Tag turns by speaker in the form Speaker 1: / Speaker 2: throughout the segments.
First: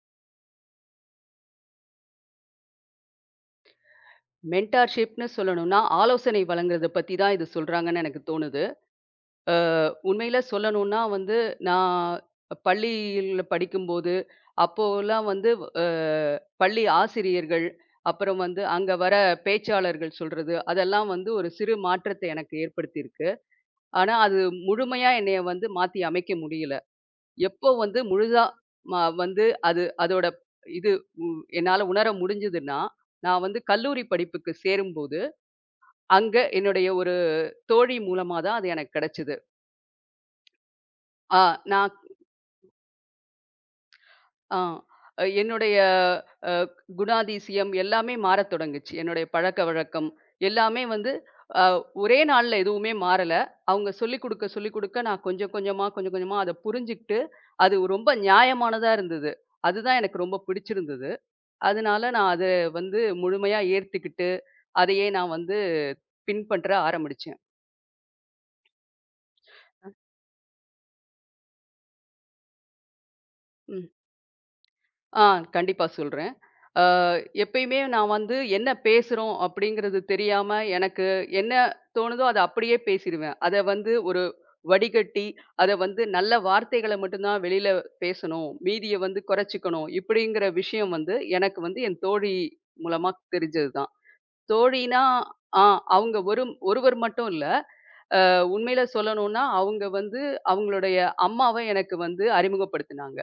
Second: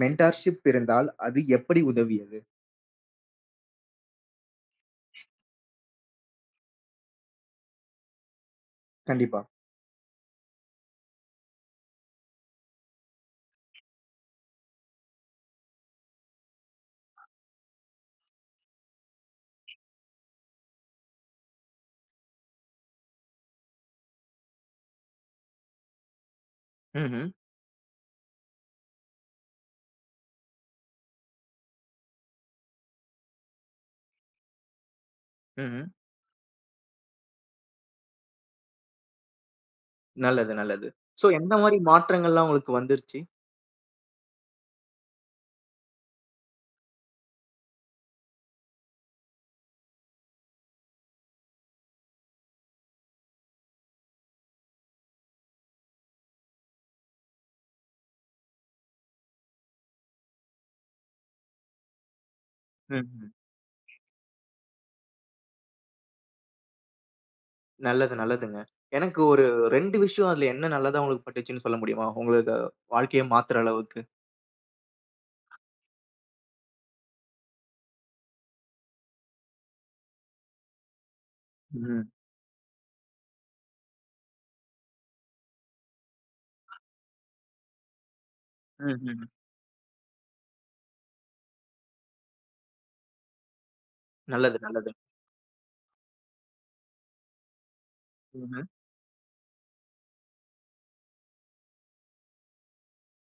Speaker 1: Mentorship இருந்தால் அது எப்படி உதவியது?
Speaker 2: மென்டார்ஷிப்ன்னு சொல்லணும்னா, ஆலோசனை வழங்குறத பத்தி தான் இது சொல்றாங்கன்னு எனக்கு தோணுது.
Speaker 1: கண்டிப்பா.
Speaker 2: அ உண்மையில சொல்லணும்னா வந்து, நான் பள்ளியில படிக்கும்போது, அப்போலாம் வந்து அ பள்ளி ஆசிரியர்கள், அப்புறம் வந்து அங்க வர பேச்சாளர்கள் சொல்றது, அதெல்லாம் வந்து ஒரு சிறு மாற்றத்தை எனக்கு ஏற்படுத்தியிருக்கு. ஆனா, அது முழுமையா என்னைய வந்து மாத்தி அமைக்க முடியல.
Speaker 1: ம்ஹ்ம்.
Speaker 2: எப்போ வந்து முழுதா ம வந்து அது அதோட இது உ என்னால உணர முடிஞ்சதுன்னா, நான் வந்து கல்லூரி படிப்புக்கு சேரும்போது
Speaker 1: ம்ஹ்ம்.
Speaker 2: அங்க என்னுடைய ஒரு தோழி மூலமா தான் அது எனக்கு கிடைச்சது.
Speaker 1: நல்லது, நல்லது. சோ,
Speaker 2: ஆ
Speaker 1: எந்த மாரி
Speaker 2: நான்
Speaker 1: மாற்றங்கள்லாம் உங்களுக்கு வந்துருச்சு?
Speaker 2: ஆ என்னுடைய அ குணாதிசயம் எல்லாமே மாறத் தொடங்குச்சு. என்னுடைய பழக்கவழக்கம் எல்லாமே வந்து அ ஒரே நாள்ல எதுவுமே மாறல. அவங்க சொல்லிக் குடுக்க, சொல்லிக் குடுக்க நான் கொஞ்சம் கொஞ்சமா, கொஞ்சம் கொஞ்சமா அத புரிஞ்சுகிட்டு, அது ரொம்ப நியாயமானதா இருந்தது. அதுதான் எனக்கு ரொம்ப பிடிச்சிருந்தது. அதனால நான் அத வந்து
Speaker 1: ம்ஹ்ம்.
Speaker 2: முழுமையா ஏத்துக்கிட்டு, அதையே நான் வந்து பின்பற்ற ஆரம்பிச்சேன்.
Speaker 1: நல்லது, நல்லதுங்க. எனக்கு ஒரு 2 விஷயம் அதுல என்ன நல்லதா உங்களுக்கு பட்டுச்சுன்னு சொல்ல முடியுமா? உங்களுக்கு வாழ்க்கைய மாத்துற
Speaker 2: ம்.
Speaker 1: அளவுக்கு?
Speaker 2: ஆ கண்டிப்பா சொல்றேன். அ எப்பயுமே நான் வந்து என்ன பேசுறோம் அப்படிங்கிறது தெரியாம எனக்கு என்ன
Speaker 1: ம்.
Speaker 2: தோணுதோ அத அப்படியே பேசிருவேன். அத வந்து ஒரு வடிகட்டி, அத வந்து நல்ல வார்த்தைகள மட்டும் தான் வெளியில பேசணும். மீதிய வந்து
Speaker 1: ம்ஹ்ம்.
Speaker 2: குறைச்சுக்கணும். இப்படிங்கிற விஷயம் வந்து எனக்கு வந்து என் தோழி மூலமா தெரிஞ்சது தான்.
Speaker 1: நல்லது, நல்லது.
Speaker 2: தோழினா ஆ அவங்க ஒருவர் மட்டும் இல்ல.
Speaker 1: ம்ஹ்ம்.
Speaker 2: உண்மையில சொல்லணும்னா அவங்க வந்து அவங்களுடைய அம்மாவ எனக்கு வந்து அறிமுகப்படுத்தினாங்க.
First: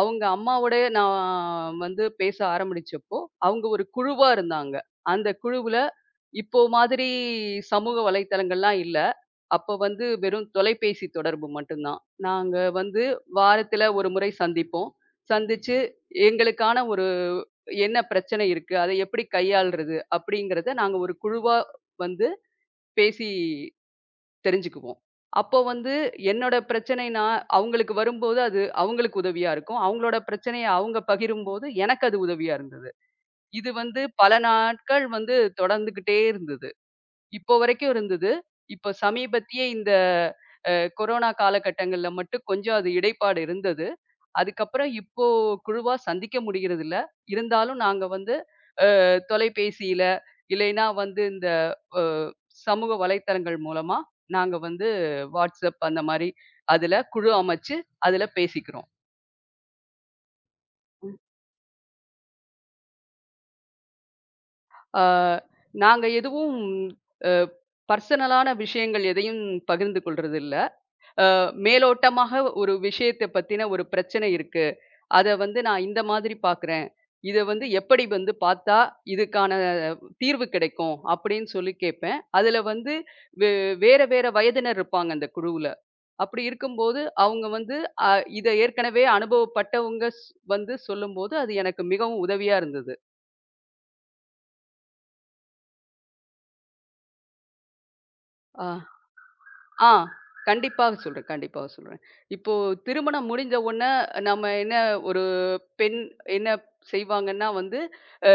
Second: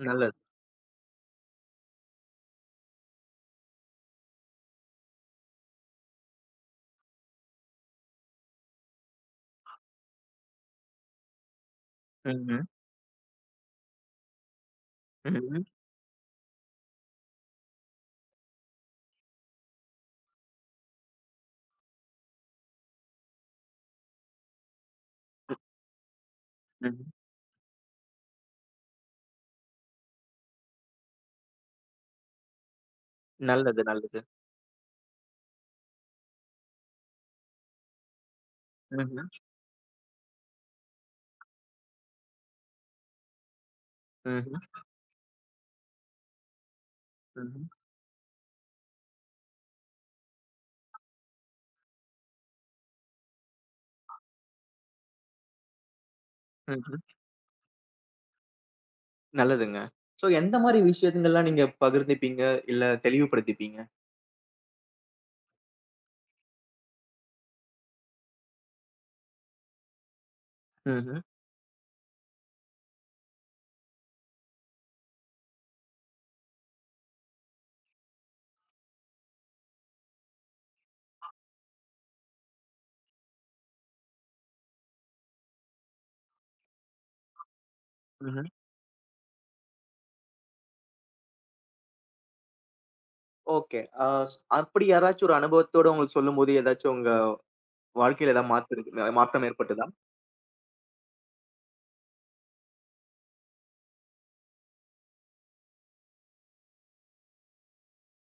Speaker 2: அவங்க
Speaker 1: நல்லது.
Speaker 2: அம்மாவோடயே நான் வந்து பேச ஆரம்பிச்சப்போ, அவங்க ஒரு குழுவா இருந்தாங்க. அந்த குழுவுல இப்போ மாதிரி சமூக வலைத்தளங்கள்லாம் இல்ல. அப்ப வந்து வெறும் தொலைபேசி தொடர்பு மட்டும் தான்.
Speaker 1: ம்ஹ்ம்.
Speaker 2: நாங்க வந்து வாரத்துல ஒரு முறை சந்திப்போம்.
Speaker 1: ம்ஹ்ம்.
Speaker 2: சந்திச்சு எங்களுக்கான ஒரு என்ன பிரச்சனை இருக்கு? அதை எப்படி கையாள்றது? அப்படிங்கிறத நாங்க ஒரு குழுவா வந்து பேசி தெரிஞ்சுக்குவோம். அப்போ வந்து என்னோட
Speaker 1: ம்.
Speaker 2: பிரச்சனை நான் அவங்களுக்கு வரும்போது, அது அவங்களுக்கு உதவியா இருக்கும். அவங்களோட பிரச்சனைய அவங்க பகிரும்போது, எனக்கு அது உதவியா இருந்தது. இது
Speaker 1: நல்லது,
Speaker 2: வந்து
Speaker 1: நல்லது.
Speaker 2: பல நாட்கள் வந்து தொடர்ந்துகிட்டே இருந்தது. இப்போ வரைக்கும் இருந்தது. இப்போ
Speaker 1: ம்ஹ்ம்.
Speaker 2: சமீபத்திய இந்த அ கொரோனா காலகட்டங்கள்ல மட்டும் கொஞ்சம் அது இடைப்பாடு இருந்தது.
Speaker 1: ம்ஹ்ம்.
Speaker 2: அதுக்கப்புறம் இப்போ குழுவா சந்திக்க முடிகிறதில்ல.
Speaker 1: ம்ஹ்ம்.
Speaker 2: இருந்தாலும் நாங்க வந்து தொலைபேசியில, இல்லைன்னா வந்து இந்த அ சமூக வலைத்தளங்கள் மூலமா நாங்க வந்து WhatsApp அந்த மாரி அதுல
Speaker 1: ம்ஹ்ம்.
Speaker 2: குழு அமைச்சு அதுல பேசிக்கிறோம்.
Speaker 1: நல்லதுங்க. சோ, எந்த மாரி விஷயங்கள்லாம் நீங்க பகிர்ந்துப்பீங்க? இல்ல தெளிவுபடுத்திப்பீங்க?
Speaker 2: ஆ நாங்க எதுவும் அ பர்சனலான விஷயங்கள் எதையும் பகிர்ந்து கொள்றது இல்ல.
Speaker 1: ம்ஹ்ம்.
Speaker 2: மேலோட்டமாக ஒரு விஷயத்த பத்தின ஒரு பிரச்சனை இருக்கு. அத வந்து நான் இந்த மாதிரி பார்க்குறேன். இத வந்து எப்படி வந்து பார்த்தா இதுக்கான தீர்வு கிடைக்கும்? அப்படின்னு சொல்லி கேட்பேன். அதுல வந்து வே வேற வேற வயதினர் இருப்பாங்க அந்த குழுவுல. அப்படி இருக்கும்போது, அவங்க வந்து அ இத
Speaker 1: ம்ஹ்ம்.
Speaker 2: ஏற்கனவே அனுபவப்பட்டவங்க வந்து சொல்லும்போது, அது எனக்கு மிகவும் உதவியா இருந்தது.
Speaker 1: ஓகே. அப்படி யாராச்சும் ஒரு அனுபவத்தோட உங்களுக்கு சொல்லும்போது, ஏதாச்சும் உங்க வாழ்க்கையில ஏதாவது
Speaker 2: ஆ,
Speaker 1: மாற்றம் ஏற்பட்டதா?
Speaker 2: ஆ. கண்டிப்பாக சொல்றேன், கண்டிப்பாக சொல்றேன். இப்போ திருமணம் முடிஞ்ச உடனே நம்ம என்ன ஒரு பெண் என்ன செய்வாங்கன்னா வந்து, அ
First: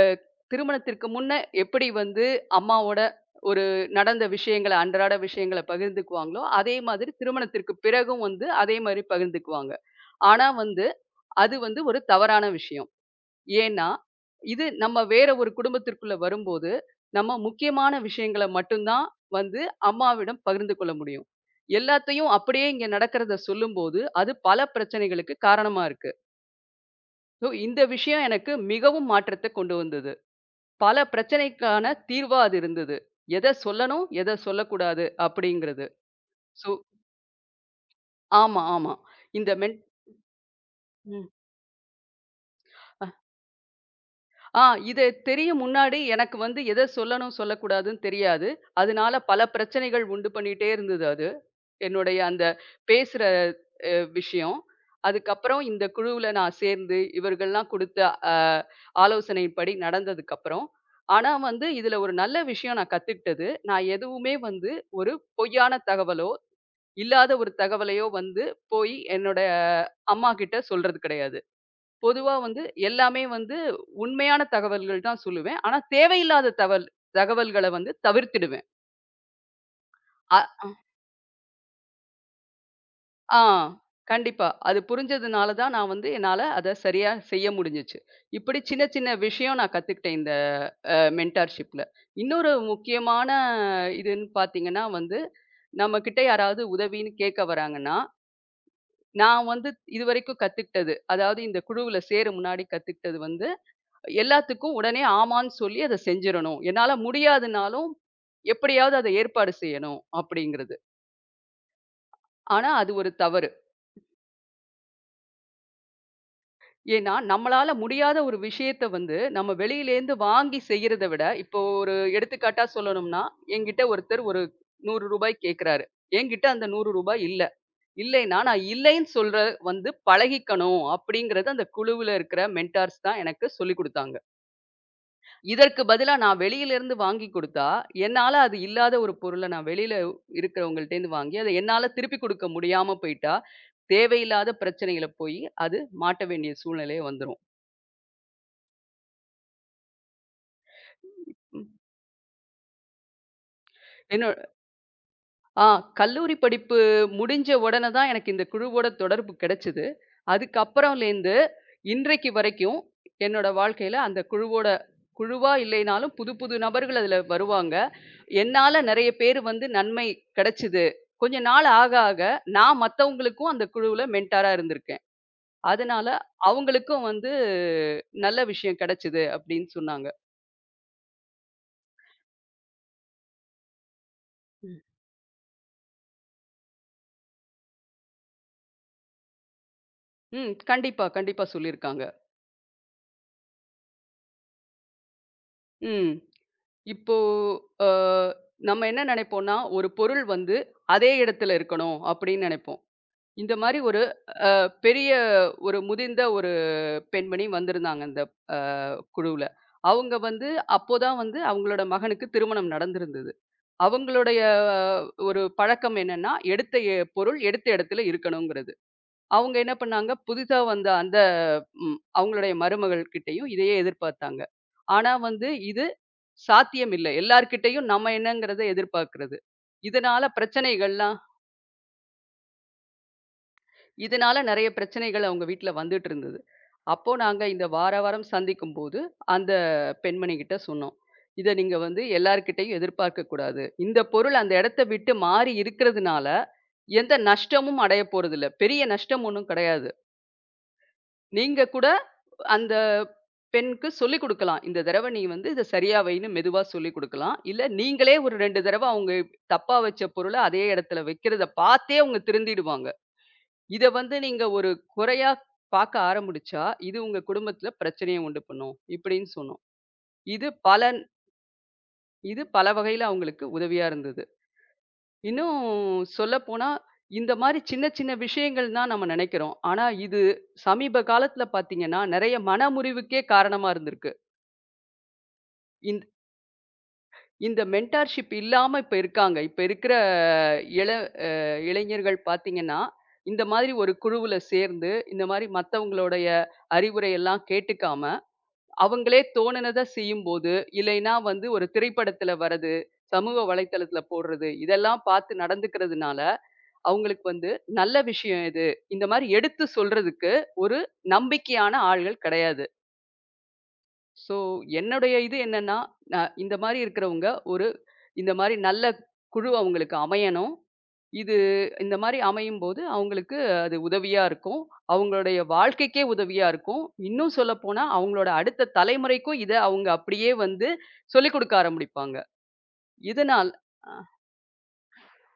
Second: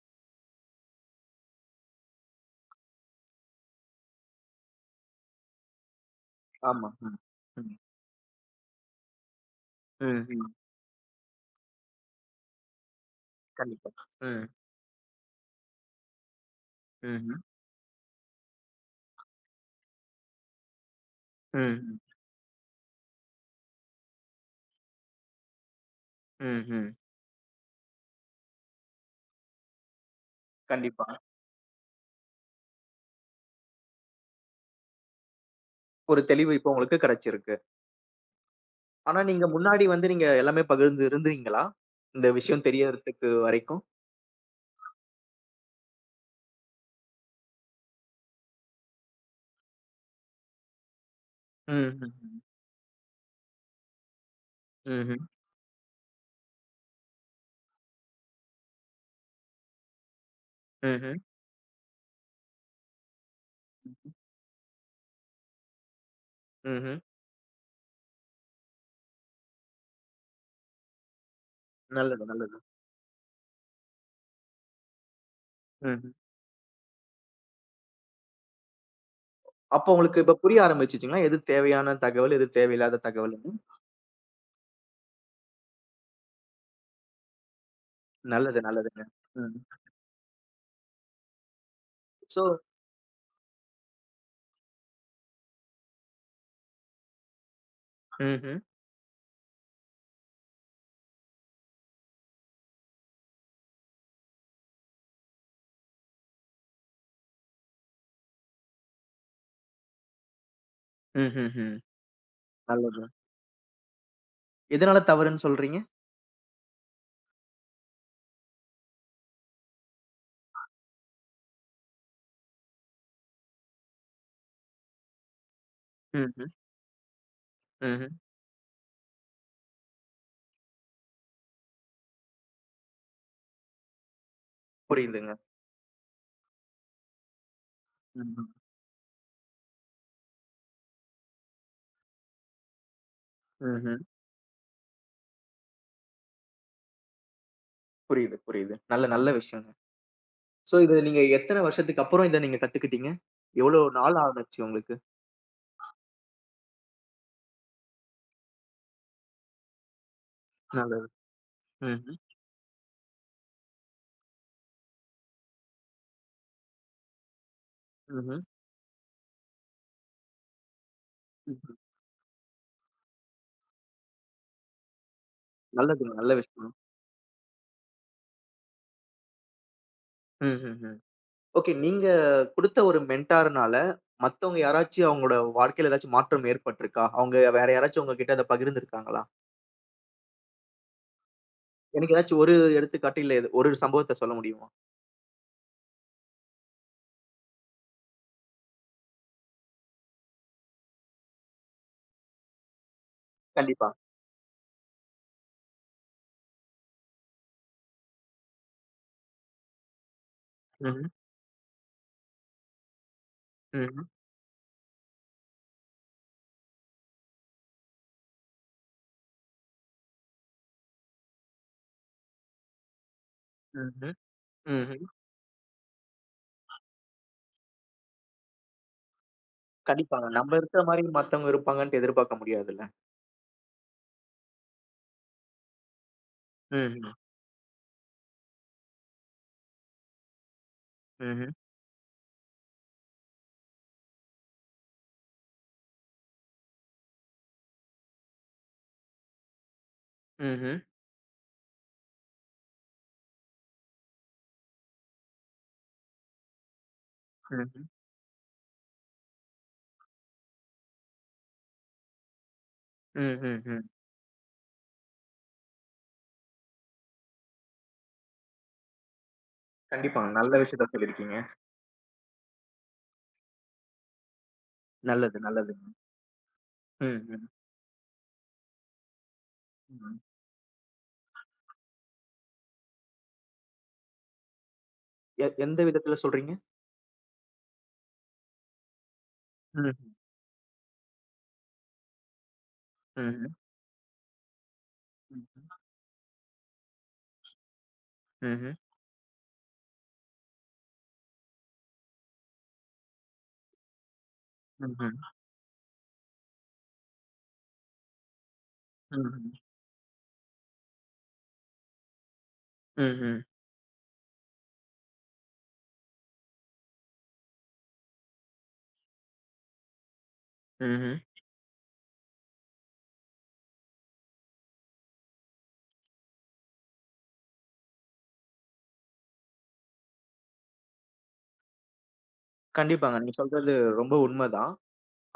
Speaker 2: திருமணத்திற்கு முன்ன எப்படி வந்து அம்மாவோட ஒரு நடந்த விஷயங்கள, அன்றாட விஷயங்கள பகிர்ந்துக்குவாங்களோ, அதே
Speaker 1: ஆமா.
Speaker 2: மாதிரி
Speaker 1: ம். ம்.
Speaker 2: திருமணத்திற்கு பிறகும் வந்து அதே மாரி பகிர்ந்துக்குவாங்க.
Speaker 1: ம்.
Speaker 2: ஆனா
Speaker 1: ம்.
Speaker 2: வந்து, அது வந்து ஒரு தவறான விஷயம். ஏன்னா,
Speaker 1: கண்டிப்பா. ம்.
Speaker 2: இது நம்ம வேற ஒரு குடும்பத்திற்குள்ள வரும்போது,
Speaker 1: ம்ஹ்ம்.
Speaker 2: நம்ம முக்கியமான விஷயங்கள மட்டும் தான் வந்து அம்மாவிடம் பகிர்ந்து கொள்ள முடியும்.
Speaker 1: ம். ம்.
Speaker 2: எல்லாத்தையும் அப்படியே இங்க நடக்கிறத சொல்லும்போது, அது பல பிரச்சனைகளுக்கு காரணமா இருக்கு.
Speaker 1: ம். ம்.
Speaker 2: ஸோ இந்த விஷயம் எனக்கு மிகவும் மாற்றத்த கொண்டு வந்தது. பல
Speaker 1: கண்டிப்பா.
Speaker 2: பிரச்சனைக்கான தீர்வா அது இருந்தது. எத சொல்லணும், எத சொல்லக்கூடாது அப்படிங்கிறது.
Speaker 1: ஒரு தெளிவு
Speaker 2: ஸோ
Speaker 1: இப்ப உங்களுக்கு கிடைச்சிருக்கு.
Speaker 2: ஆமா, ஆமா.
Speaker 1: ஆனா நீங்க
Speaker 2: இந்த மென்
Speaker 1: முன்னாடி வந்து நீங்க எல்லாமே பகிர்ந்து
Speaker 2: ம்.
Speaker 1: இருந்தீங்களா? இந்த விஷயம் தெரியறதுக்கு வரைக்கும்?
Speaker 2: ஆ இது தெரியும் முன்னாடி எனக்கு வந்து எத சொல்லணும், சொல்லக்கூடாதுன்னு தெரியாது. அதனால பல பிரச்சனைகள் உண்டு பண்ணிட்டே இருந்தது அது. என்னுடைய
Speaker 1: ம்.
Speaker 2: அந்த பேசுற அ விஷயம்.
Speaker 1: ம்ஹ்ம்.
Speaker 2: அதுக்கப்புறம் இந்த குழுவுல நான் சேர்ந்து இவர்கள்லாம் குடுத்த அ ஆலோசனையின்படி நடந்ததுக்கப்புறம்,
Speaker 1: ம்ஹ்ம்.
Speaker 2: ஆனா வந்து இதுல ஒரு நல்ல விஷயம் நான் கத்துக்கிட்டது, நான் எதுவுமே வந்து ஒரு பொய்யான தகவலோ,
Speaker 1: ம்ஹ்ம்.
Speaker 2: இல்லாத ஒரு தகவலையோ வந்து போய் என்னோட அம்மாகிட்ட சொல்றது கிடையாது.
Speaker 1: நல்லது,
Speaker 2: பொதுவா
Speaker 1: நல்லது.
Speaker 2: வந்து எல்லாமே வந்து உண்மையான தகவல்கள் தான் சொல்லுவேன். ஆனா
Speaker 1: ம்ஹ்ம்.
Speaker 2: தேவையில்லாத தகவல்கள வந்து தவிர்த்திடுவேன்.
Speaker 1: அப்போ உங்களுக்கு இப்ப புரிய
Speaker 2: அ
Speaker 1: ஆரம்பிச்சுச்சுங்களா? எது தேவையான தகவல், எது தேவையில்லாத
Speaker 2: ஆ
Speaker 1: தகவல்ன்னு?
Speaker 2: கண்டிப்பா. அது புரிஞ்சதுனால தான் நான் வந்து என்னால அத சரியா செய்ய முடிஞ்சுச்சு. இப்படி
Speaker 1: நல்லது,
Speaker 2: சின்ன
Speaker 1: நல்லதுங்க.
Speaker 2: சின்ன
Speaker 1: ம்.
Speaker 2: விஷயம் நான் கத்துக்கிட்டேன் இந்த மென்டார்ஷிப்ல.
Speaker 1: சோ
Speaker 2: இன்னொரு முக்கியமான இதுன்னு பார்த்தீங்கன்னா வந்து, நம்மகிட்ட யாராவது உதவின்னு கேட்க வராங்கன்னா,
Speaker 1: ம்ஹ்ம்.
Speaker 2: நான் வந்து இதுவரைக்கும் கத்துக்கிட்டது, அதாவது இந்த குழுவுல சேர முன்னாடி கத்துக்கிட்டது வந்து எல்லாத்துக்கும் உடனே ஆமான்னு சொல்லி அத செஞ்சிரணும். என்னால முடியாதுன்னாலும், எப்படியாவது அத ஏற்பாடு செய்யணும் அப்படிங்கிறது.
Speaker 1: ம்ஹ்ஹ்ம்.
Speaker 2: ஆனா அது
Speaker 1: நல்லது.
Speaker 2: ஒரு தவறு.
Speaker 1: எதனால தவறுன்னு சொல்றீங்க?
Speaker 2: ஏன்னா, நம்மளால முடியாத ஒரு விஷயத்த வந்து நம்ம வெளியிலேருந்து வாங்கி செய்யறத விட, இப்போ ஒரு எடுத்துக்காட்டா சொல்லணும்னா, என்கிட்ட ஒருத்தர் ஒரு ரூ. 100 கேட்கறாரு. என்கிட்ட
Speaker 1: ம்ஹ்ம்.
Speaker 2: அந்த ரூ. 100 இல்ல.
Speaker 1: ம்ஹ்ம்.
Speaker 2: இல்லைன்னா, நான் இல்லைன்னு சொல்ற வந்து பழகிக்கணும் அப்படிங்கிறது அந்த குழுவுல இருக்கிற மென்டார்ஸ் தான் எனக்கு சொல்லிக் குடுத்தாங்க.
Speaker 1: புரியுதுங்க.
Speaker 2: இதற்கு பதிலா நான் வெளியிலிருந்து வாங்கி குடுத்தா, என்னால
Speaker 1: ம்ஹ்ம்.
Speaker 2: அது இல்லாத ஒரு பொருள நான் வெளியில இருக்கிறவங்கள்ட்டேருந்து வாங்கி, அத என்னால திருப்பி குடுக்க முடியாம போயிட்டா,
Speaker 1: ம்ஹ்ம்.
Speaker 2: தேவையில்லாத பிரச்சனையில போயி, அது மாட்ட வேண்டிய சூழ்நிலை வந்துரும்.
Speaker 1: புரியுது, புரியுது. நல்ல நல்ல விஷயங்க. சோ, இது நீங்க எத்தன
Speaker 2: ம்.
Speaker 1: வருஷத்துக்கு அப்புறம் இத நீங்க கத்துக்கிட்டீங்க? எவ்வளோ நாள்
Speaker 2: என்ன
Speaker 1: ஆனுச்சு உங்களுக்கு?
Speaker 2: ஆ கல்லூரி படிப்பு முடிஞ்ச உடனே தான் எனக்கு இந்த குழுவோட தொடர்பு கிடைச்சது.
Speaker 1: நல்லது.
Speaker 2: அதுக்கப்புறம்லேருந்து
Speaker 1: ம்ஹ்ம்.
Speaker 2: இன்றைக்கு வரைக்கும் என்னோட வாழ்க்கையில அந்த குழுவோட குழுவா இல்லைனாலும் புது புது நபர்கள் அதில வருவாங்க.
Speaker 1: ம்ஹ்ம்.
Speaker 2: என்னால நெறைய பேரு வந்து நன்மை கிடைச்சது. கொஞ்ச நாள்
Speaker 1: ம்.
Speaker 2: ஆக ஆக நான் மத்தவங்களுக்கும் அந்த குழுவுல மென்டாரா இருந்திருக்கேன். அதனால
Speaker 1: நல்லதுங்க. நல்ல விஷயம்.
Speaker 2: அவங்களுக்கும் வந்து நல்ல விஷயம் கிடைச்சது அப்படின்னு சொன்னாங்க.
Speaker 1: ம்ஹ்ஹ்ம். ஓகே. நீங்க குடுத்த ஒரு மென்டார்னால மத்தவங்க யாராச்சும் அவங்களோட வாழ்க்கையில ஏதாச்சும் மாற்றம் ஏற்பட்டிருக்கா? அவங்க வேற யாராச்சும் உங்ககிட்ட அத பகிர்ந்திருக்காங்களா?
Speaker 2: ம் கண்டிப்பா, கண்டிப்பா சொல்லியிருக்காங்க.
Speaker 1: எனக்கு ஏதாச்சும் ஒரு எடுத்துக்காட்டு இல்ல ஒரு சம்பவத்த சொல்ல முடியுமா?
Speaker 2: ம். இப்போ அ நம்ம என்ன நினைப்போம்னா, ஒரு பொருள் வந்து அதே இடத்துல இருக்கணும் அப்படின்னு நினைப்போம். இந்த மாரி
Speaker 1: கண்டிப்பா.
Speaker 2: ஒரு பெரிய ஒரு முதிர்ந்த ஒரு பெண்மணி வந்திருந்தாங்க அந்த அ குழுவுல. அவங்க வந்து
Speaker 1: ம்ஹ்ம்.
Speaker 2: அப்போதான் வந்து அவங்களோட மகனுக்கு திருமணம் நடந்திருந்தது.
Speaker 1: ம்ஹ்ம்.
Speaker 2: அவங்களுடைய ஒரு பழக்கம் என்னன்னா, எடுத்த பொருள் எடுத்த இடத்துல இருக்கணுங்கிறது. அவங்க என்ன பண்ணாங்க, புதிதா வந்த அந்த அவங்களுடைய மருமகள் கிட்டயும் இதையே
Speaker 1: ம்ஹ்ம்.
Speaker 2: எதிர்பார்த்தாங்க.
Speaker 1: ம்ஹ்ம்.
Speaker 2: ஆனா வந்து இது சாத்தியம் இல்ல. எல்லார்கிட்டயும் நம்ம என்னங்கிறத எதிர்பார்க்கிறது. இதனால
Speaker 1: கண்டிப்பாங்க. நம்ம இருக்கிற மாரி
Speaker 2: பிரச்சனைகள்லாம்.
Speaker 1: மத்தவங்க இருப்பாங்கன்ட்டு எதிர்பார்க்க முடியாதுல்ல.
Speaker 2: இதனால நெறைய பிரச்சனைகள் அவங்க வீட்ல வந்துட்டு இருந்தது.
Speaker 1: ம்ஹ்ம்.
Speaker 2: அப்போ நாங்க இந்த வார வாரம் சந்திக்கும்போது, அந்த பெண்மணி கிட்ட சொன்னோம். இத
Speaker 1: ம்ஹ்ம்.
Speaker 2: நீங்க வந்து எல்லார்கிட்டயும் எதிர்பார்க்கக் கூடாது. இந்த பொருள் அந்த இடத்த விட்டு மாறி இருக்கிறதுனால, எந்த நஷ்டமும் அடையப் போறதில்ல. பெரிய நஷ்டம் ஒண்ணும் கிடையாது.
Speaker 1: ம்ஹ்ம்.
Speaker 2: நீங்க கூட அந்த பெண்ணுக்கு சொல்லிக் குடுக்கலாம். இந்த தடவ நீ வந்து இத சரியா வைன்னு மெதுவா சொல்லிக் குடுக்கலாம். இல்ல
Speaker 1: ம்ஹ்ம்.
Speaker 2: நீங்களே ஒரு 2 தடவ அவங்க தப்பா வச்ச பொருள அதே இடத்துல வைக்கிறத பார்த்தே அவங்க திருந்திடுவாங்க.
Speaker 1: ம், ம்,
Speaker 2: இத
Speaker 1: ம்.
Speaker 2: வந்து நீங்க ஒரு குறையா பார்க்க ஆரம்பிச்சா, இது உங்க குடும்பத்துல பிரச்சனைய உண்டு பண்ணும். இப்படின்னு சொன்னோம்.
Speaker 1: கண்டிப்பாங்க.
Speaker 2: இது
Speaker 1: நல்ல விஷயத்த
Speaker 2: பலன்.
Speaker 1: சொல்லியிருக்கீங்க.
Speaker 2: இது பல வகையில அவங்களுக்கு உதவியா இருந்தது.
Speaker 1: நல்லது,
Speaker 2: இன்னும்
Speaker 1: நல்லதுங்க.
Speaker 2: சொல்லப்போனா,
Speaker 1: ம்,
Speaker 2: இந்த
Speaker 1: ம்,
Speaker 2: மாரி சின்ன சின்ன விஷயங்கள் தான் நம்ம நினைக்கிறோம். ஆனா
Speaker 1: ம்.
Speaker 2: இது சமீப காலத்துல பார்த்தீங்கன்னா, நெறைய மன முறிவுக்கே காரணமா இருந்திருக்கு.
Speaker 1: எந்த விதத்துல சொல்றீங்க?
Speaker 2: இந்த மென்டார்ஷிப் இல்லாம இப்ப இருக்காங்க. இப்ப
Speaker 1: ம்ஹ்ம்.
Speaker 2: இருக்கிற இள இளைஞர்கள் பார்த்தீங்கன்னா, இந்த
Speaker 1: ம்ஹ்ம்.
Speaker 2: மாதிரி ஒரு குழுவுல சேர்ந்து, இந்த மாரி
Speaker 1: ம்ஹ்ம்.
Speaker 2: மத்தவங்களுடைய அறிவுரை எல்லாம் கேட்டுக்காம,
Speaker 1: ம்ஹ்ம்.
Speaker 2: அவங்களே தோணுனத செய்யும்போது, இல்லைன்னா வந்து ஒரு திரைப்படத்துல வர்றது, சமூக வலைத்தளத்துல போடுறது, இதெல்லாம் பார்த்து நடந்துக்கிறதுனால, அவங்களுக்கு வந்து நல்ல விஷயம் எது? இந்த மாரி
Speaker 1: ம்ஹ்ம்.
Speaker 2: எடுத்து சொல்றதுக்கு ஒரு நம்பிக்கையான ஆள்கள் கிடையாது.
Speaker 1: ம்ஹ்ம்.
Speaker 2: ஸோ, என்னுடைய இது என்னன்னா, இந்த மாரி இருக்கிறவங்க ஒரு இந்த மாரி நல்ல குழு அவங்களுக்கு அமையணும்.
Speaker 1: ம்ஹ்ம்.
Speaker 2: இது இந்த மாரி அமையும்போது அவங்களுக்கு அது உதவியா இருக்கும். அவங்களுடைய வாழ்க்கைக்கே உதவியா இருக்கும். இன்னும் சொல்லப்போனா, அவங்களோட அடுத்த தலைமுறைக்கும் இத அவங்க அப்படியே வந்து சொல்லிக் கொடுக்க ஆரம்பிப்பாங்க.
Speaker 1: கண்டிப்பாங்க. நீங்க
Speaker 2: இதனால்
Speaker 1: சொல்றது
Speaker 2: அ
Speaker 1: ரொம்ப உண்மதான்.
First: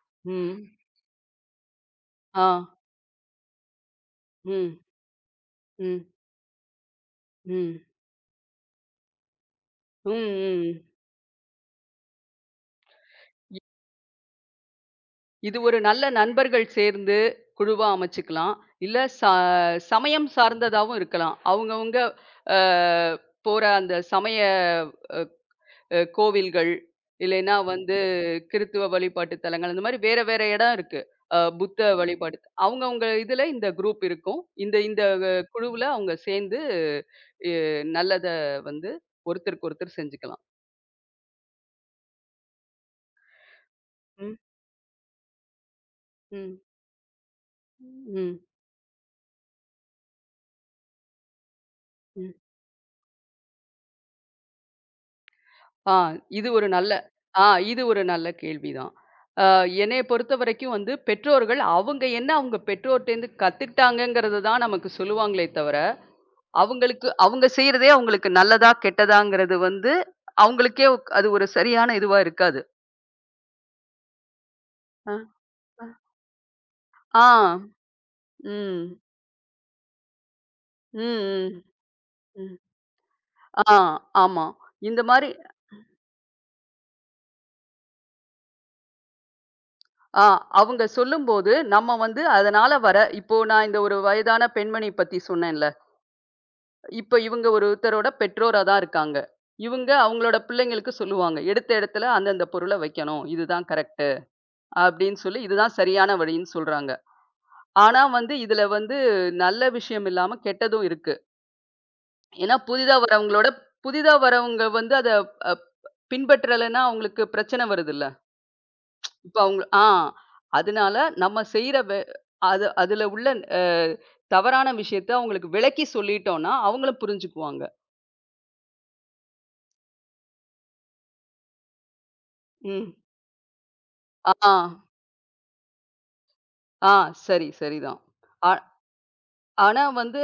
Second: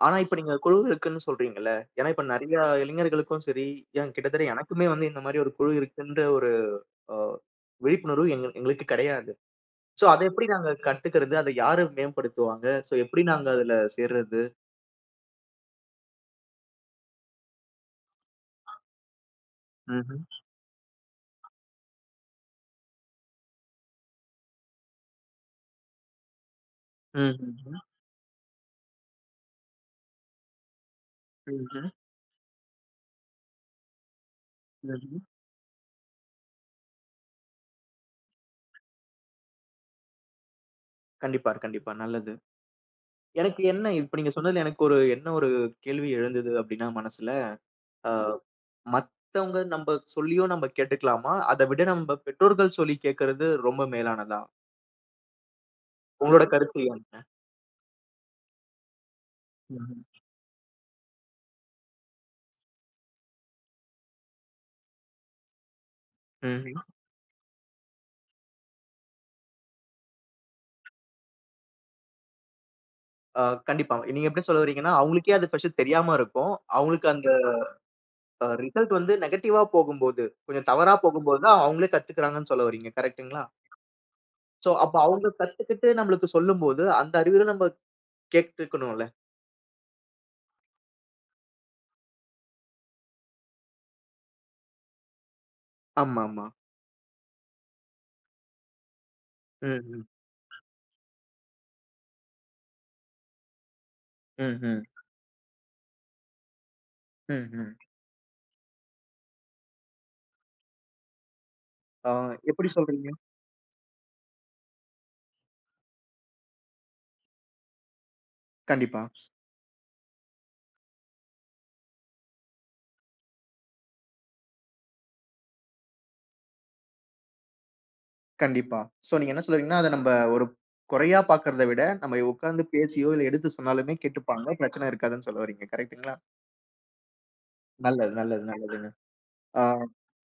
Speaker 1: ஆனா இப்ப நீங்க
Speaker 2: ம்.
Speaker 1: குழு இருக்குன்னு சொல்றீங்கல்ல. ஏன்னா இப்ப
Speaker 2: ஆ.
Speaker 1: நெறைய இளைஞர்களுக்கும் சரி, ஏன் கிட்டத்தட்ட
Speaker 2: ம்.
Speaker 1: எனக்குமே வந்து இந்த மாரி ஒரு குழு
Speaker 2: ம்.
Speaker 1: இருக்குன்ற ஒரு அ
Speaker 2: ம்.
Speaker 1: விழிப்புணர்வு எங்களுக்கு கிடையாது. சோ,
Speaker 2: ம்.
Speaker 1: அத
Speaker 2: ம்.
Speaker 1: எப்படி நாங்க
Speaker 2: ம்.
Speaker 1: கத்துக்கிறது? அத யாரு மேம்படுத்துவாங்க? சோ, எப்படி நாங்க அதுல சேர்றது?
Speaker 2: இது ஒரு நல்ல நண்பர்கள் சேர்ந்து குழுவா அமைச்சுக்கலாம். இல்ல
Speaker 1: ம்ஹ்ம்.
Speaker 2: சமயம் சார்ந்ததாவும் இருக்கலாம். அவங்கவங்க அ போற அந்த சமய அ அ கோவில்கள்,
Speaker 1: ம்,
Speaker 2: இல்லைன்னா
Speaker 1: ம்ஹ்ம்.
Speaker 2: வந்து கிறித்துவ வழிபாட்டு தலங்கள் அந்த மாரி வேற வேற இடம் இருக்கு. புத்த
Speaker 1: ம்ஹ்ம்.
Speaker 2: வழிபாடு அவங்கவங்க இதுல இந்த குரூப் இருக்கும். இந்த இந்த
Speaker 1: ம்ஹ்ம்.
Speaker 2: குழுவுல அவங்க சேர்ந்து எ நல்லத வந்து ஒருத்தருக்கு ஒருத்தர் செஞ்சுக்கலாம்.
Speaker 1: கண்டிப்பா, கண்டிப்பா. நல்லது. எனக்கு என்ன இப்ப நீங்க
Speaker 2: ம்.
Speaker 1: சொன்னதுல எனக்கு ஒரு என்ன ஒரு கேள்வி எழுந்தது
Speaker 2: ம்.
Speaker 1: அப்படின்னா மனசுல, அ
Speaker 2: ம்.
Speaker 1: மத்தவங்க நம்ப சொல்லியோ நம்ப கேட்டுக்கலாமா? அத விட நம்ப
Speaker 2: ம்.
Speaker 1: பெற்றோர்கள் சொல்லி கேட்கறது ரொம்ப மேலானதா?
Speaker 2: ஆ,
Speaker 1: உங்களோட
Speaker 2: இது ஒரு
Speaker 1: கருத்து
Speaker 2: நல்ல
Speaker 1: என்ன?
Speaker 2: ஆ இது ஒரு நல்ல கேள்விதான். அ
Speaker 1: ம்ஹ்ம்.
Speaker 2: என்னைய பொறுத்தவரைக்கும் வந்து பெற்றோர்கள் அவங்க என்ன அவங்க பெற்றோர்ட்டேருந்து கத்துக்கிட்டாங்கங்கிறத தான் நமக்கு சொல்லுவாங்களே தவிர,
Speaker 1: ம்ஹ்ம்.
Speaker 2: அவங்களுக்கு அவங்க செய்றதே அவங்களுக்கு நல்லதா, கெட்டதாங்கிறது வந்து அவங்களுக்கே அது ஒரு சரியான இதுவா இருக்காது.
Speaker 1: அ கண்டிப்பா. நீங்க எப்படி சொல்ல வர்றீங்கன்னா,
Speaker 2: அ,
Speaker 1: அவங்களுக்கே அது ஃபர்ஸ்ட்
Speaker 2: அ.
Speaker 1: தெரியாம இருக்கும். அவங்களுக்கு
Speaker 2: ஆ.
Speaker 1: அந்த ரிசல்ட்
Speaker 2: ம்.
Speaker 1: வந்து நெகட்டிவா போகும்போது, கொஞ்சம் தவறா
Speaker 2: ம்,
Speaker 1: போகும்போது
Speaker 2: ம்,
Speaker 1: தான் அவங்களே கத்துக்கிறாங்கன்னு
Speaker 2: ம்.
Speaker 1: சொல்ல வர்றீங்க. கரெக்ட்டுங்களா?
Speaker 2: ஆ, ஆமா.
Speaker 1: சோ, அப்ப
Speaker 2: இந்த
Speaker 1: அவங்க
Speaker 2: மாரி
Speaker 1: கத்துக்கிட்டு நம்மளுக்கு சொல்லும்போது, அந்த அறிவுரை நம்ம கேட்டுருக்கணும்ல.
Speaker 2: ஆ அவங்க சொல்லும்போது நம்ம வந்து அதனால வர இப்போ நான் இந்த ஒரு வயதான பெண்மணி பத்தி சொன்னேன்ல.
Speaker 1: ஆமாமா.
Speaker 2: இப்ப இவங்க ஒருத்தரோட பெற்றோரா தான் இருக்காங்க. இவங்க
Speaker 1: ம்ஹ்ம்.
Speaker 2: அவங்களோட பிள்ளைங்களுக்கு சொல்லுவாங்க. எடுத்த இடத்துல அந்தந்த பொருள வைக்கணும். இதுதான் கரெக்ட்டு.
Speaker 1: ம்ஹ்ம்.
Speaker 2: அப்படின்னு சொல்லி இதுதான் சரியான வழின்னு சொல்றாங்க.
Speaker 1: ம்ஹ்ம்.
Speaker 2: ஆனா வந்து இதுல வந்து நல்ல விஷயம் இல்லாம கெட்டதும் இருக்கு.
Speaker 1: ஆ
Speaker 2: ஏன்னா
Speaker 1: எப்படி
Speaker 2: புதிதா
Speaker 1: சொல்றீங்க?
Speaker 2: வரவங்களோட புதிதா வரவங்க வந்து அத அ பின்பற்றலைன்னா அவங்களுக்கு பிரச்சனை வருதுல்ல.
Speaker 1: கண்டிப்பா,
Speaker 2: இப்ப அவங்க அதனால நம்ம செய்ற அது அதுல உள்ள அ தவறான விஷயத்த அவங்களுக்கு விளக்கி சொல்லிட்டோம்னா அவங்களும் புரிஞ்சுக்குவாங்க.
Speaker 1: கண்டிப்பா. சோ, நீங்க என்ன சொல்றீங்கன்னா, அத நம்ப ஒரு குறையா பார்க்கிறத விட, நம்ம உட்கார்ந்து
Speaker 2: ம்.
Speaker 1: பேசியோ, இல்ல எடுத்து சொன்னாலுமே
Speaker 2: ஆ.
Speaker 1: கேட்டுப்பாங்க. பிரச்சனை இருக்காதுன்னு சொல்ல வர்றீங்க. கரெக்ட்டுங்களா?
Speaker 2: ஆ சரி, சரிதான்.
Speaker 1: நல்லது, நல்லது,
Speaker 2: ஆ
Speaker 1: நல்லதுங்க. ஆ
Speaker 2: ஆனா வந்து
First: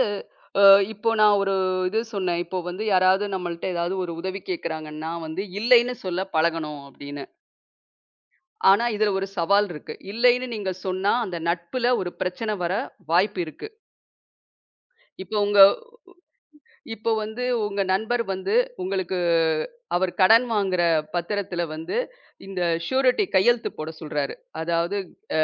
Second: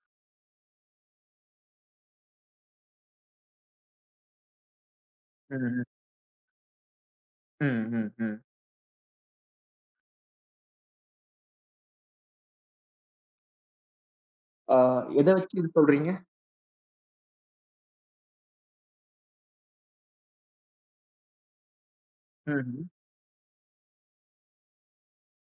Speaker 2: அ இப்போ நான் ஒரு இது சொன்னேன். இப்போ வந்து யாராவது நம்மள்ட்ட ஏதாவது ஒரு உதவி கேட்கறாங்கன்னா வந்து,
Speaker 1: ம்ஹ்ம்.
Speaker 2: இல்லைன்னு சொல்ல பழகணும் அப்படின்னு.
Speaker 1: ம், ம், ம். ம்.
Speaker 2: ஆனா இதுல ஒரு சவால் இருக்கு. இல்லைன்னு நீங்க சொன்னா, அந்த நட்புல ஒரு பிரச்சனை வர வாய்ப்பு இருக்கு.
Speaker 1: ஆ எத
Speaker 2: இப்போ
Speaker 1: வச்சு
Speaker 2: உங்க
Speaker 1: இது சொல்றீங்க?
Speaker 2: இப்போ வந்து உங்க நண்பர் வந்து உங்களுக்கு அவர் கடன் வாங்குற பத்திரத்துல வந்து இந்த
Speaker 1: ம்ஹ்ம்.
Speaker 2: ஷூரிட்டி கையெழுத்து போட சொல்றாரு. அதாவது அ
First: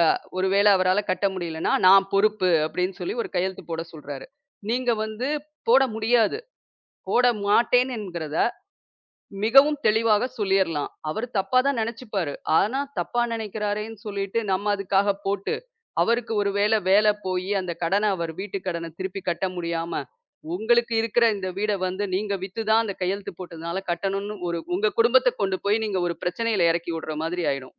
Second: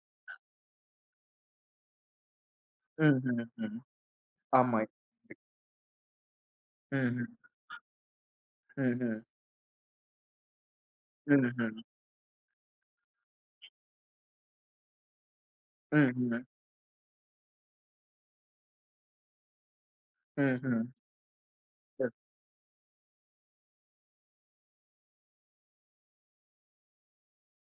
Speaker 2: அ ஒருவேளை அவரால கட்ட முடியலன்னா, நான் பொறுப்பு அப்படின்னு சொல்லி
Speaker 1: ம்,
Speaker 2: ஒரு
Speaker 1: ம், ம்.
Speaker 2: கையெழுத்து
Speaker 1: ம்.
Speaker 2: போட சொல்றாரு.
Speaker 1: ஆமா.
Speaker 2: நீங்க வந்து போட முடியாது.
Speaker 1: ம்ஹ்ம்.
Speaker 2: போட மாட்டேன்கிறத
Speaker 1: ம்ஹ்ம்.
Speaker 2: மிகவும் தெளிவாக சொல்லிறலாம். அவரு தப்பா தான்
Speaker 1: ம்ஹ்ம்.
Speaker 2: நெனச்சுப்பாரு. ஆனா, தப்பா நெனைக்கிறாரேன்னு சொல்லிட்டு நம்ம அதுக்காக போட்டு, அவருக்கு
Speaker 1: ம்ஹ்ம்.
Speaker 2: ஒரு வேல போயி அந்த கடன அவர் வீட்டு கடன திருப்பி கட்ட முடியாம,
Speaker 1: ம்ஹ்ம்.
Speaker 2: உங்களுக்கு இருக்கிற இந்த வீட வந்து
Speaker 1: ம்.
Speaker 2: நீங்க வித்து தான் அந்த கையெழுத்து போட்டதுனால கட்டணும்னு ஒரு உங்க குடும்பத்த கொண்டு போய் நீங்க ஒரு பிரச்சனையில எறக்கி விடுற மாதிரி ஆயிடும்.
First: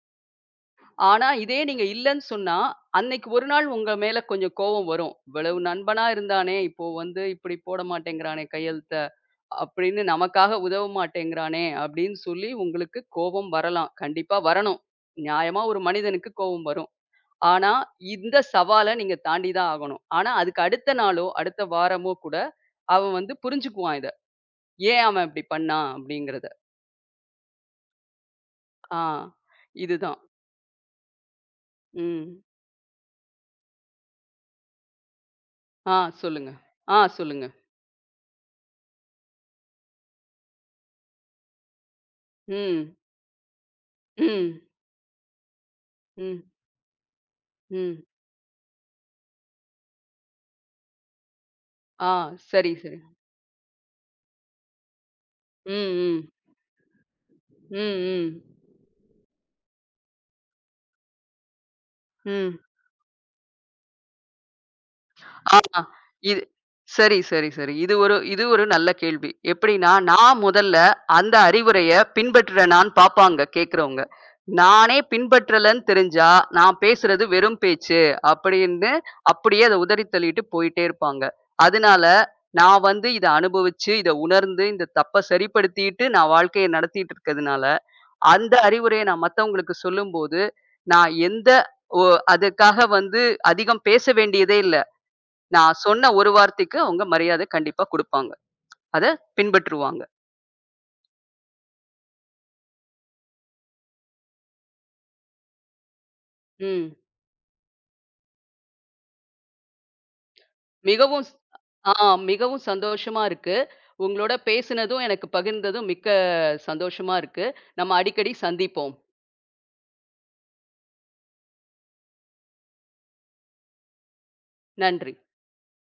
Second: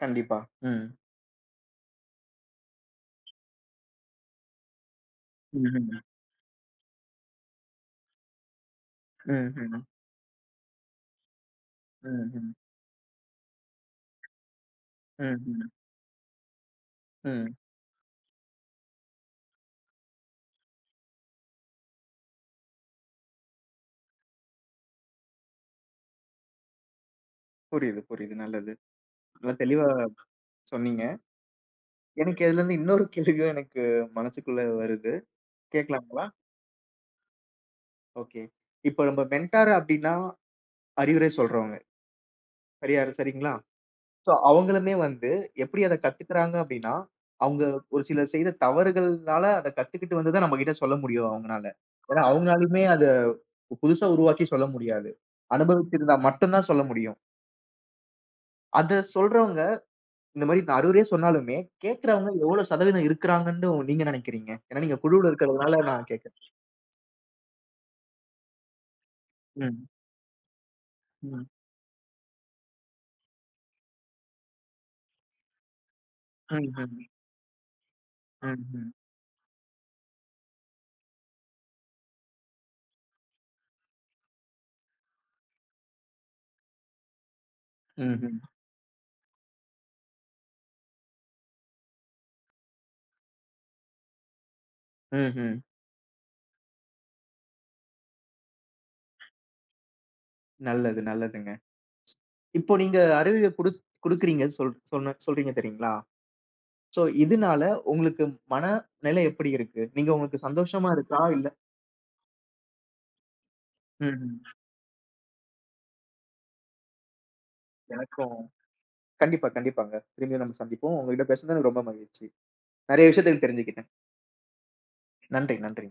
Speaker 1: கண்டிப்பா. ம்.
Speaker 2: ஆனா, இதே நீங்க இல்லன்னு சொன்னா, அன்னைக்கு ஒரு நாள் உங்க மேல கொஞ்சம் கோவம் வரும். இவ்வளவு
Speaker 1: ம்ஹ்ம்.
Speaker 2: நண்பனா இருந்தானே, இப்போ வந்து இப்படி போட மாட்டேங்கிறானே கையெழுத்த.
Speaker 1: ம்ஹ்ம்.
Speaker 2: அப்படின்னு நமக்காக உதவ மாட்டேங்கிறானே அப்படின்னு சொல்லி
Speaker 1: ம்ஹ்ம்.
Speaker 2: உங்களுக்கு கோபம் வரலாம். கண்டிப்பா வரணும். நியாயமா
Speaker 1: ம்ஹ்ம்.
Speaker 2: ஒரு மனிதனுக்கு கோபம் வரும்.
Speaker 1: ம்.
Speaker 2: ஆனா, இந்த சவால நீங்க தாண்டி தான் ஆகணும். ஆனா, அதுக்கு அடுத்த நாளோ, அடுத்த வாரமோ கூட அவன் வந்து புரிஞ்சுக்குவான் இத. ஏன் அவன் இப்படி பண்ணான் அப்படிங்கிறத.
Speaker 1: புரியுது, புரியுது. நல்லது.
Speaker 2: ஆ
Speaker 1: நல்லா தெளிவா
Speaker 2: இதுதான்.
Speaker 1: சொன்னீங்க.
Speaker 2: ம்.
Speaker 1: எனக்கு இதுலருந்து இன்னொரு கேள்வியும் எனக்கு மனசுக்குள்ள வருது.
Speaker 2: ஆ
Speaker 1: கேட்கலாங்களா?
Speaker 2: சொல்லுங்க. சொல்லுங்க.
Speaker 1: ஓகே. இப்ப நம்ம மென்டார் அப்டின்னா, அறிவுரை சொல்றவங்க.
Speaker 2: ம்.
Speaker 1: சரியா சரிங்களா? ஸோ,
Speaker 2: ம்.
Speaker 1: அவங்களுமே வந்து எப்படி அத
Speaker 2: ம்.
Speaker 1: கத்துக்குறாங்க அப்படின்னா, அவங்க
Speaker 2: ம்.
Speaker 1: ஒரு சில செய்த தவறுகள்னால அத கத்துக்கிட்டு வந்து தான் நம்மகிட்ட சொல்ல முடியும் அவங்கனால.
Speaker 2: ஆ
Speaker 1: ஏன்னா
Speaker 2: சரி,
Speaker 1: அவங்களாலயுமே
Speaker 2: சரி.
Speaker 1: அத புதுசா உருவாக்கி சொல்ல முடியாது.
Speaker 2: ம்.
Speaker 1: அனுபவிச்சிருந்தா
Speaker 2: ம்.
Speaker 1: மட்டும் தான் சொல்ல முடியும்.
Speaker 2: ம். ம்.
Speaker 1: அத சொல்றவங்க இந்த மாரி நான் அறிவுரையா சொன்னாலுமே, கேட்கிறவங்க
Speaker 2: ம்.
Speaker 1: எவ்வளோ சதவீதம் இருக்கிறாங்கன்னு நீங்க நினைக்கிறீங்க? ஏன்னா நீங்க குழுவுல
Speaker 2: ஆ.
Speaker 1: இருக்கிறதுனால நான் கேட்கிறேன்.
Speaker 2: இது சரி, சரி, சரி. இது ஒரு நல்ல கேள்வி.
Speaker 1: ம்.
Speaker 2: எப்படின்னா, நான் முதல்ல அந்த
Speaker 1: ம்.
Speaker 2: அறிவுரைய பின்பற்றுறேனான்னு பார்ப்பாங்க கேட்கிறவங்க. நானே பின்பற்றலன்னு தெரிஞ்சா, நான்
Speaker 1: ம்ஹ்ம்.
Speaker 2: பேசுறது வெறும் பேச்சு
Speaker 1: ம்ஹ்ம்.
Speaker 2: அப்படின்னு அப்படியே அத உதறி தள்ளிட்டு போயிட்டே இருப்பாங்க. அதனால நான் வந்து இத அனுபவிச்சு, இத உணர்ந்து, இந்த தப்ப சரிப்படுத்திட்டு நான் வாழ்க்கைய நடத்திட்டு இருக்கிறதுனால,
Speaker 1: ம்ஹ்ம்.
Speaker 2: அந்த அறிவுரைய நான் மத்தவங்களுக்கு சொல்லும்போது, நான் எந்த ஒ அதுக்காக வந்து அதிகம் பேச வேண்டியதே இல்ல.
Speaker 1: ம்ஹ்ம்.
Speaker 2: நான் சொன்ன ஒரு வார்த்தைக்கு அவங்க மரியாதை கண்டிப்பா குடுப்பாங்க. அத பின்பற்றுவாங்க.
Speaker 1: நல்லது, நல்லதுங்க. இப்போ நீங்க அறிவுரை குடுக்குறீங்க சொல்றீங்க தெரியுங்களா?
Speaker 2: ம்.
Speaker 1: சோ, இதுனால உங்களுக்கு மனநிலை எப்படி இருக்கு? நீங்க உங்களுக்கு சந்தோஷமா
Speaker 2: மிகவும்
Speaker 1: இருக்கா?
Speaker 2: ஸ்
Speaker 1: இல்ல
Speaker 2: ஆ மிகவும் சந்தோஷமா இருக்கு.
Speaker 1: ம்ஹ்ம்.
Speaker 2: உங்களோட பேசினதும், எனக்கு பகிர்ந்ததும் மிக்க சந்தோஷமா இருக்கு. நம்ம அடிக்கடி
Speaker 1: எனக்கும்
Speaker 2: சந்திப்போம்.
Speaker 1: கண்டிப்பா, கண்டிப்பாங்க. திரும்பியும் நம்ம சந்திப்போம். உங்ககிட்ட பேசுனது எனக்கு ரொம்ப மகிழ்ச்சி. நெறைய விஷயத்த தெரிஞ்சுக்கிட்டேன்.
Speaker 2: நன்றி.
Speaker 1: நன்றி, நன்றி.